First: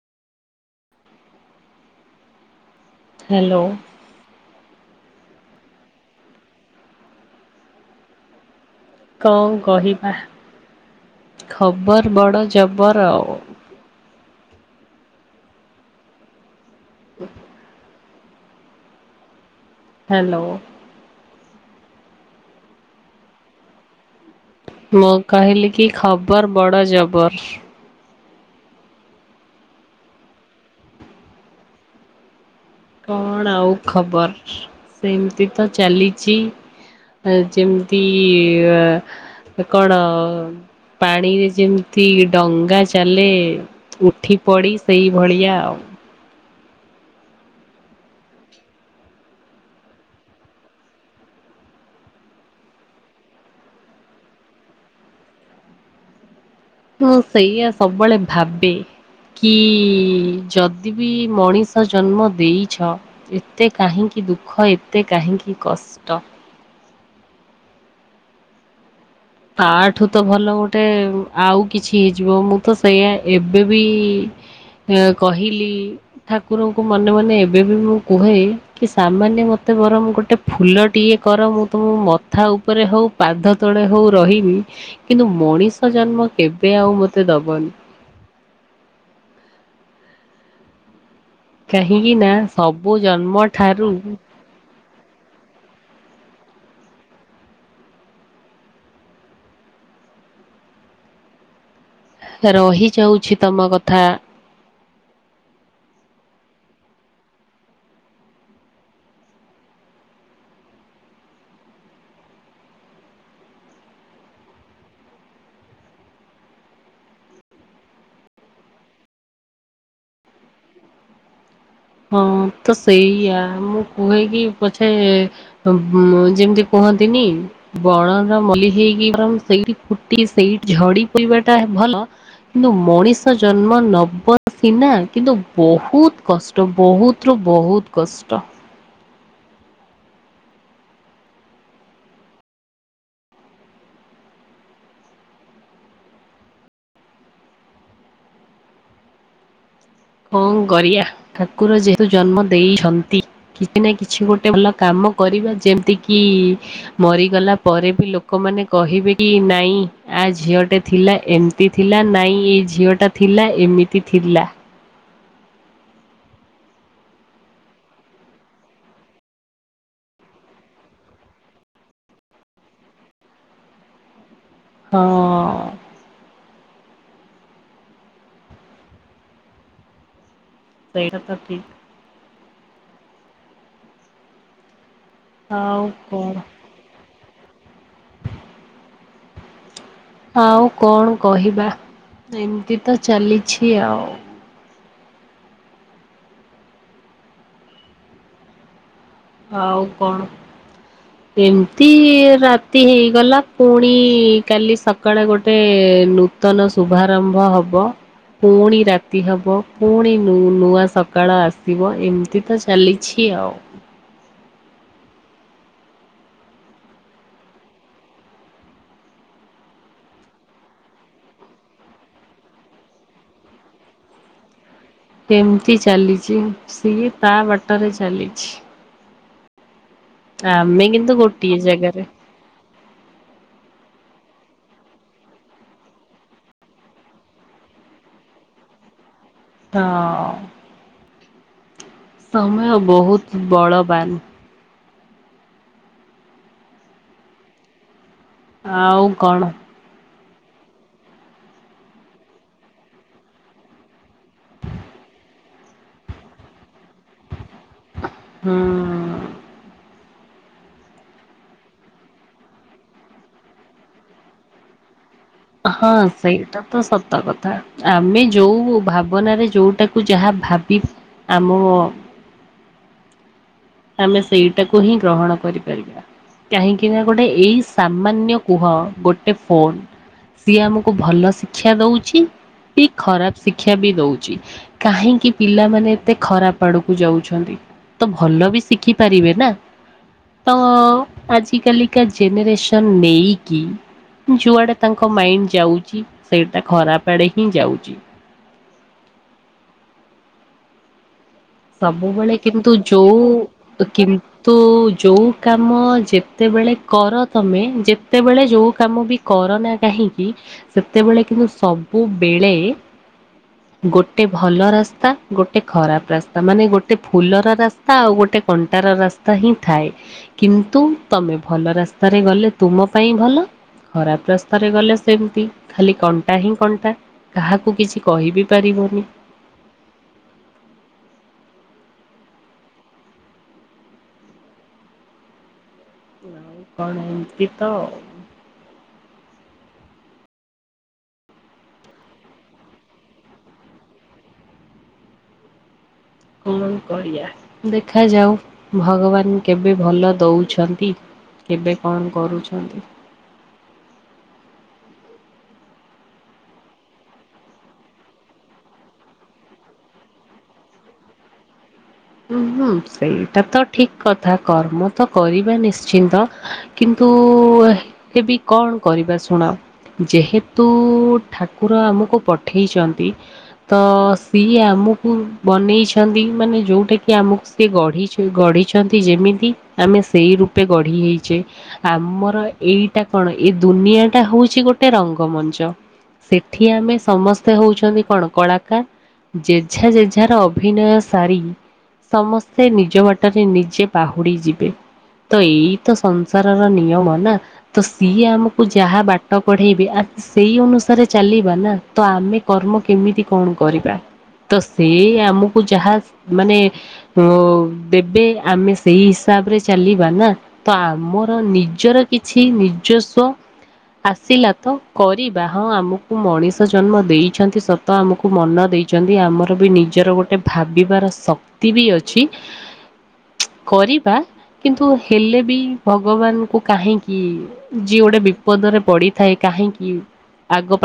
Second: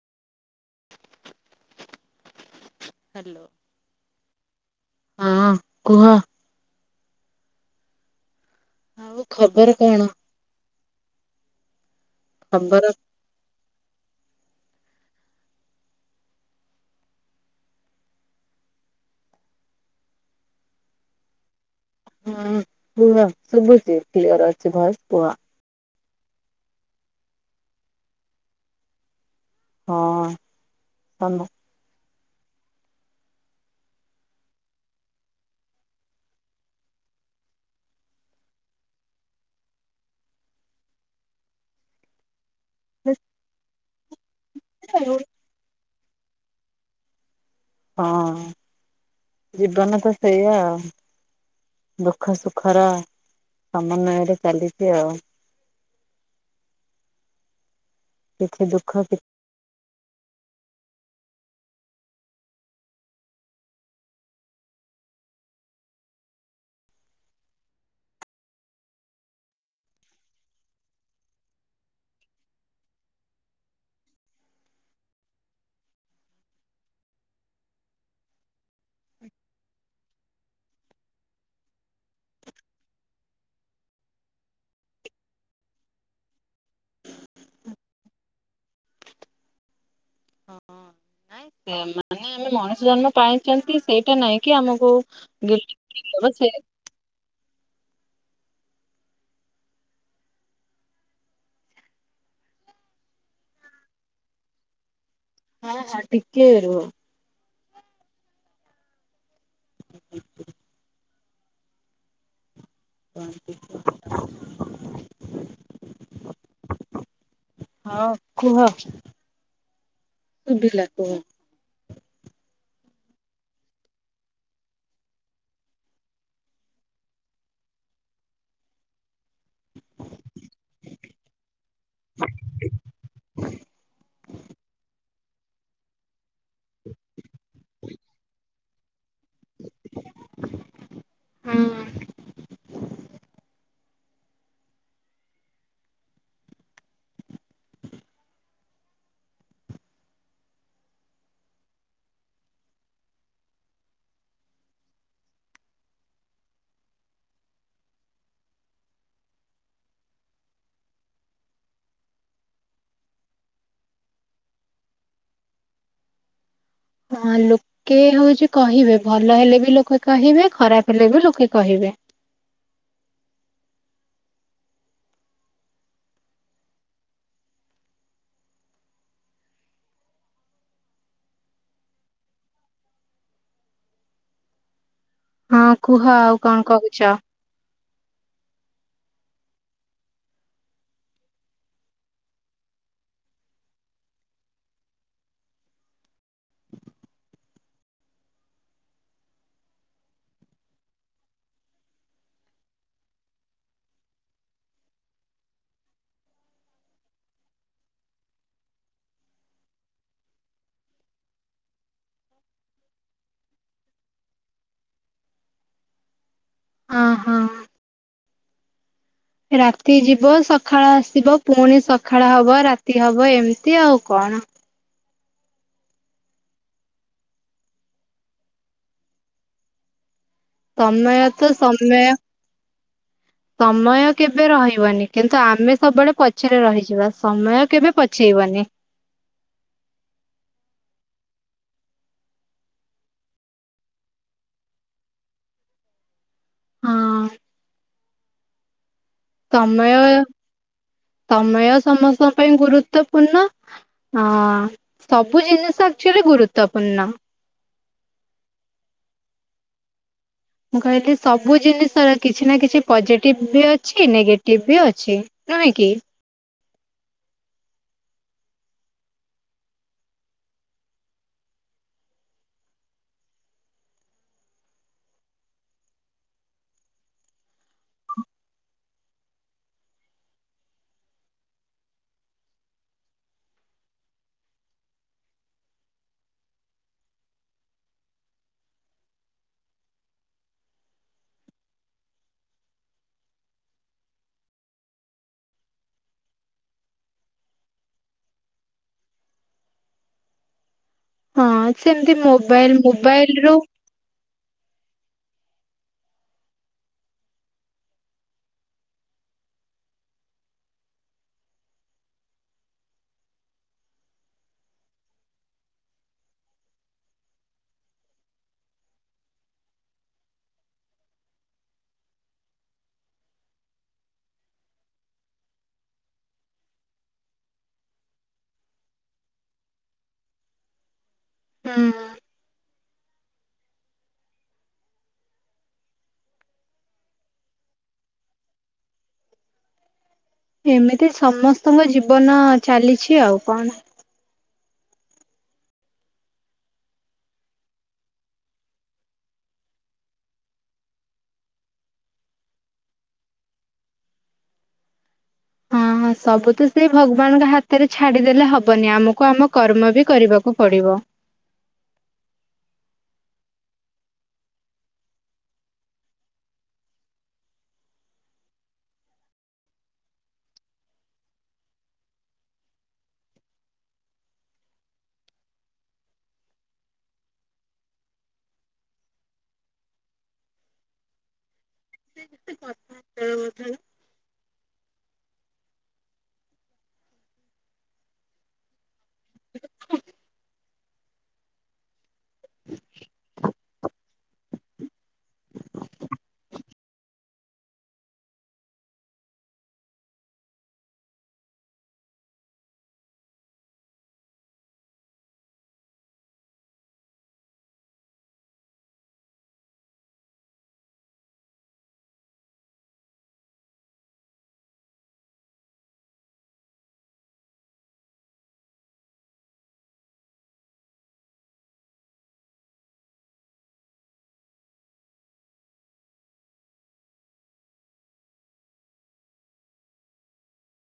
Hello hello ହଁ କୁହ। ଆଉ କଣ ଖବର କଣ କହିବା ଖବର ବଡ ଖବର ଜବର ଆଉ। ହ ହ୍ୟାଲୋ। ହଁ କୁହ ଶୁୁବୁଛି। କ୍ଲିୟର ଅଛି ଭ ମୁଁ କହିଲି କି ଖବର ବଡ ଜବର। ହଁ ତମ କଣ ଆଉ ଖବର ସେମିତି ତ ଚାଲିଛି। ଆ ଯେମିତି ଆ କଣ ପାଣିରେ ଯେମିତି ଡଙ୍ଗା ଚାଲେ ଉଠି ପଡ଼ି ସେଇଭଳିଆ ଆଉ। ହଁ ଜୀବନ ତ ସେଇଆ ଆଉ। ଦୁଃଖ ସୁଖର ସମନ୍ୱୟରେ ଚାଲିଛି ଆଉ। ମୁଁ ସେଇଆ ସବୁବେଳେ କିଛି ଭାବେ। ଦୁଃଖ କି ଯଦି ବି ମଣିଷ ଜନ୍ମ ଦେଇଛ ଏତେ କାହିଁକି ଦୁଃଖ ଏତେ କାହିଁକି କଷ୍ଟ। ତାଠୁ ତ ଭଲ ଗୋଟେ ଆଉ କିଛି ହେଇଯିବ ମୁଁ ତ ସେଇଆା ଏବେ ବି ଏ କହିଲି ଠାକୁରଙ୍କୁ ମନେ ମନେ ଏବେ ବି ମୁଁ କୁହେ କି ସାମାନ୍ୟ ମତେ ବରଂ ଗୋଟେ ଫୁଲ ଟିଏ କର ମୁଁ ତମ ମଥା ଉପରେ ହଉ ପାଦ ତଳେ ହଉ ରହିବି କିନ୍ତୁ ମଣିଷ ଜନ୍ମ କେବେ ଆଉ ମତେ ଦବନି। ସେ କାହିଁକି ନା ମାନେ ଆମେ ମଣିଷ ସବୁ ଜନ୍ମ ପାଇଛନ୍ତି ଠାରୁ ସେଇଟା ନାଇଁ। କି ଆମକୁ ଗିପ୍ଟ ଦବ ସେ ରହିଯାଉଛି ତମ କଥା। ହଁ ହଁ ଟିକେ ରୁହ। ହ ହଁ କୁହ? ସୁୁଭିଲା କହ। ହଁ ତ ସେଇଆା ମୁଁ କୁହେ କିି ପଛେ ଯେମିତି କୁହନ୍ତିନି ବଣର ମଲ୍ଲି ହେଇକି ବରଂ ସେଇଠି ଫୁଟି ସେଇଠି ଝଡି ପଡିବାଟା ଭଲ। କିନ୍ତୁ ମଣିଷ ଜନ୍ମ ନବ ସିନା କିନ୍ତୁ ବହୁତ କଷ୍ଟ ବହୁତରୁୁ ବହୁତ କଷ୍ଟ। ହୁଁ। ହଁ ଗରିଆ ଠାକୁର ଯେହେତୁ ଜନ୍ମ ଦେଇଛନ୍ତି କିଛି ନା କିଛି ଗୋଟେ ଭଲ କାମ କରିବା ଯେମିତି କିି ମରିଗଲା ପରେ ବି ଲୋକମାନେ କହିବେ କି ନାଇଁ ଆ ଝିଅ ଟେ ଥିଲା ଏ ଏମତି ଥିଲା ନାଇଁ ଏଇ ଝିଅ ଟା ଥିଲା ଏମିତି ଥିଲା। ହଁ ଲୋକେ ହଉଛି କହିବେ ଭଲ ହେଲେ ବି ଲୋକେ କହିବେ ଖରାପ ହେଲେ ବି ଲୋକେ କହିବେ। ହଁ। ସେଇତ ଠିକ୍। ହଁ କୁହ ଆଉ କଣ କହୁଛ। ଆଉ କଣ କହିବା ଏମିତି ତ ଚାଲିଛି ଆଉ। ଆଉ କଣ। ହ ଏମିତି ରାତି ହେଇଗଲା ପୁଣି କାଲି ସକାଳେ ଗୋଟେ ନୂ ନୂତନ ଶୁଭାରମ୍ଭ ହବ। ପୁଣି ରାତି ହେବ ପୁଣି ନୂଆ ସକାଳ ଆସିବ ଏମିତି ତ ଚାଲିଛି ଆଉ। ଅ ହଁ। ରାତି ଯିବ ସକାଳ ଆସିବ ପୁଣି ସଖାଳ ହବ ରାତି ହବ ଏମିତି ଆଉ କଣ ସେମିତି ଚାଲିଛି ସିଏ ତା ବାଟରେ ଚାଲିଛି। ଆମେ କିନ୍ତୁ ସମମୟତ ଗୋଟିଏ ସମୟ। ଜାଗାରେ ସମୟ କେବେ ରହିବନି କିନ୍ତୁ ଆମେ ସବୁବେଳେ ପଛରେ ରହିଯିବା ସମୟ କେବେ ଛିିବନି। ହିଁ। ସମୟ ବହୁତ ବଳବାନ। ହଁ। ଆଉ କଣ। ସମୟ ସମୟ ସମସ୍ତଙ୍କ ପାଇଁ ଗୁରୁତ୍ୱପୂର୍ଣ୍ଣ? ହଁ ସବୁ ଜିନିଷ ଆଚୁଆଲି ଗୁରୁତ୍ୱପୂର୍ଣ୍ଣ। ହୁଁ। ମୁଁ କହିଲି ସବୁ ଜିନିଷର କିଛି ନା କିଛି ପଜିଟିଭ୍ ବି ଅଛି ନେଗେଟିଭ୍ ବି ଅଛି। ନୁହେଁ କି ହଁ। ସେଇଟା ତ ସତ କଥା ଆମେ ଯୋଉ ଭାବନାରେ ଯୋଉଟାକୁ ଯାହା ଭାବି ଆମ ଆମେ ସେଇଟାକୁ ହିଁ ଗ୍ରହଣ କରିପାରିବା।। କାହିଁକିନା ଗୋଟେ ଏଇ ସାମାନ୍ୟ କୁହ ଗୋଟେ ଫୋନ ସିଏ ଆମକୁ ଭଲ ଶିକ୍ଷା ଦଉଛି କି ଖରାପ ଶିକ୍ଷା ବି ଦଉଛି। କାହିଁକି ପିଲାମାନେ ଏତେ ଖରାପ ଆଡକୁ ଯାଉଛନ୍ତି ତ ଭଲ ବି ଶିଖି ପାରିବେ ନା। ତ ଆଜିକାଲିକା ଜେନେରେସନ୍ ନେଇକି? ଯୁଆଡେ ତାଙ୍କ ମାଇଣ୍ଡ ଯାଉଛି ସେଇଟା ଖରାପ ଆଡେ ହିଁ ଯାଉଛି। ହଁ ସେମିତି ସବୁବେଳେ କିନ୍ତୁ ମୋବାଇଲ ମୋବାଇଲରୁ ଯୋଉ କି ତୁ ଯୋଉ କାମ ଯେତେବେଳେ କର ତମେ ଯେତେବେଳେ ଯୋଉ କାମ ବି କରୋନା କାହିଁକି ସେତେବେଳେ କିନ୍ତୁ ସବୁବେଳେ ଗୋଟେ ଭଲ ରାସ୍ତା ଗୋଟେ ଖରାପ ରାସ୍ତା। ତା ମାନେ ଗୋଟେ ଫୁଲର ରାସ୍ତା ଆଉ ଗୋଟେ କଣ୍ଟାର ରାସ୍ତା ହିଁ ଥାଏ। କିନ୍ତୁ ତମେ ଭଲ ରାସ୍ତାରେ ଗଲେ ତୁମ ପାଇଁ ଭଲ ଖରାପ୍ ରାସ୍ତାରେ ଗଲେ ସେମ୍ ତି ଖାଲି କଣ୍ଟା ହିଁ କଣ୍ଟା। କାହାକୁ କିଛି କହିିବି ପାରିବନି ହୁଁ। ନାଉ କଣ ଏମିତି ତ। ଏମିତି ସମସ୍ତଙ୍କ ଜୀବନ ଚାଲିଛି ଆଉ କଣ। କଣ କରିବା ଦେଖାଯାଉ ଭଗବାନ୍ କେବେ ଭଲ ଦଉଛନ୍ତି। କେବେ କଣ କରୁଛନ୍ତି। ହଁ ହଁ ସବୁ ତ ସେଇ ଭଗବାନଙ୍କ ହାତରେ ଛାଡିଦେଲେ ହବନି, ଆମକୁ ଆମ କର୍ମ ବି କରିବାକୁ ପଡିବ। ଉଁ, ହୁଁ, ସେଇଟା ତ ଠିକ୍ କଥା କର୍ମ ତ କରିବା ନିଶ୍ଚିନ୍ତ। କିନ୍ତୁ ଏବେ କଣ କରିବା? ଶୁଣ ଯେହେତୁ ଠାକୁର ଆମକୁ ପଠେଇଚନ୍ତି। ତ ସିଏ ଆମକୁ ବନେଇଛନ୍ତି ମାନେ ଯୋଉଟା କି ଆମକୁ ସିଏ ଗଢ଼ିଛି ଗଢିଛନ୍ତି ଯେମିତି ଆମେ ସେଇ ରୂପେ ଗଢ଼ି ହେଇଛେ। ଆମର ଏଇଟା କଣ, ଏଇ ଦୁନିଆ ଟା ହଉଛି ଗୋଟେ ରଙ୍ଗମଞ୍ଚ। ସେଠି ଆମେ ସମସ୍ତେ ହଉଛନ୍ତି କଣ କଳାକାର। ଜେଝା ଜେଝାର ଅଭିନୟ ସାରି ସମସ୍ତେ ନିଜ ବାଟରେ ନିଜେ ବାହୁଡି ଯିବେ। ତ ଏଇତ ସଂସାରର ନିୟମ ନା। ତ ସିଏ ଆମକୁ ଯାହା ବାଟ କଢେଇବେ ଆ ସେଇ ଅନୁସାରେ ଚାଲିବା ନା, ତ ଆମେ କର୍ମ କେମିତି କଣ କରିବା? ତ ସେ ଆମକୁ ଯାହା ମାନେ ହଉ ଦେବେ ଆମେ ସେଇ ହିସାବରେ ଚାଲିବା ନା। ତ ଆମର ନିଜର କିଛି ନିଜସ୍ୱ ଆସିଲା ତ କରିବା ହଁ ଆମକୁ ମଣିଷ ଜନ୍ମ ଦେଇଛନ୍ତି ସ ତ ଆମକୁ ମନ ଦେଇଛନ୍ତି ଆମର ବି ନିଜର ଗୋଟେ ଭାବିବାର ଶକ୍ତି ବି ଅଛି। କରିବା କିନ୍ତୁ ହେଲେ ବି ଭଗବାନ ଙ୍କୁୁ କାହିଁକି ଯିଏ ଗୋଟେ ବିପଦରେ ପଡିଥାଏ କାହିଁକି ଆଗ ପା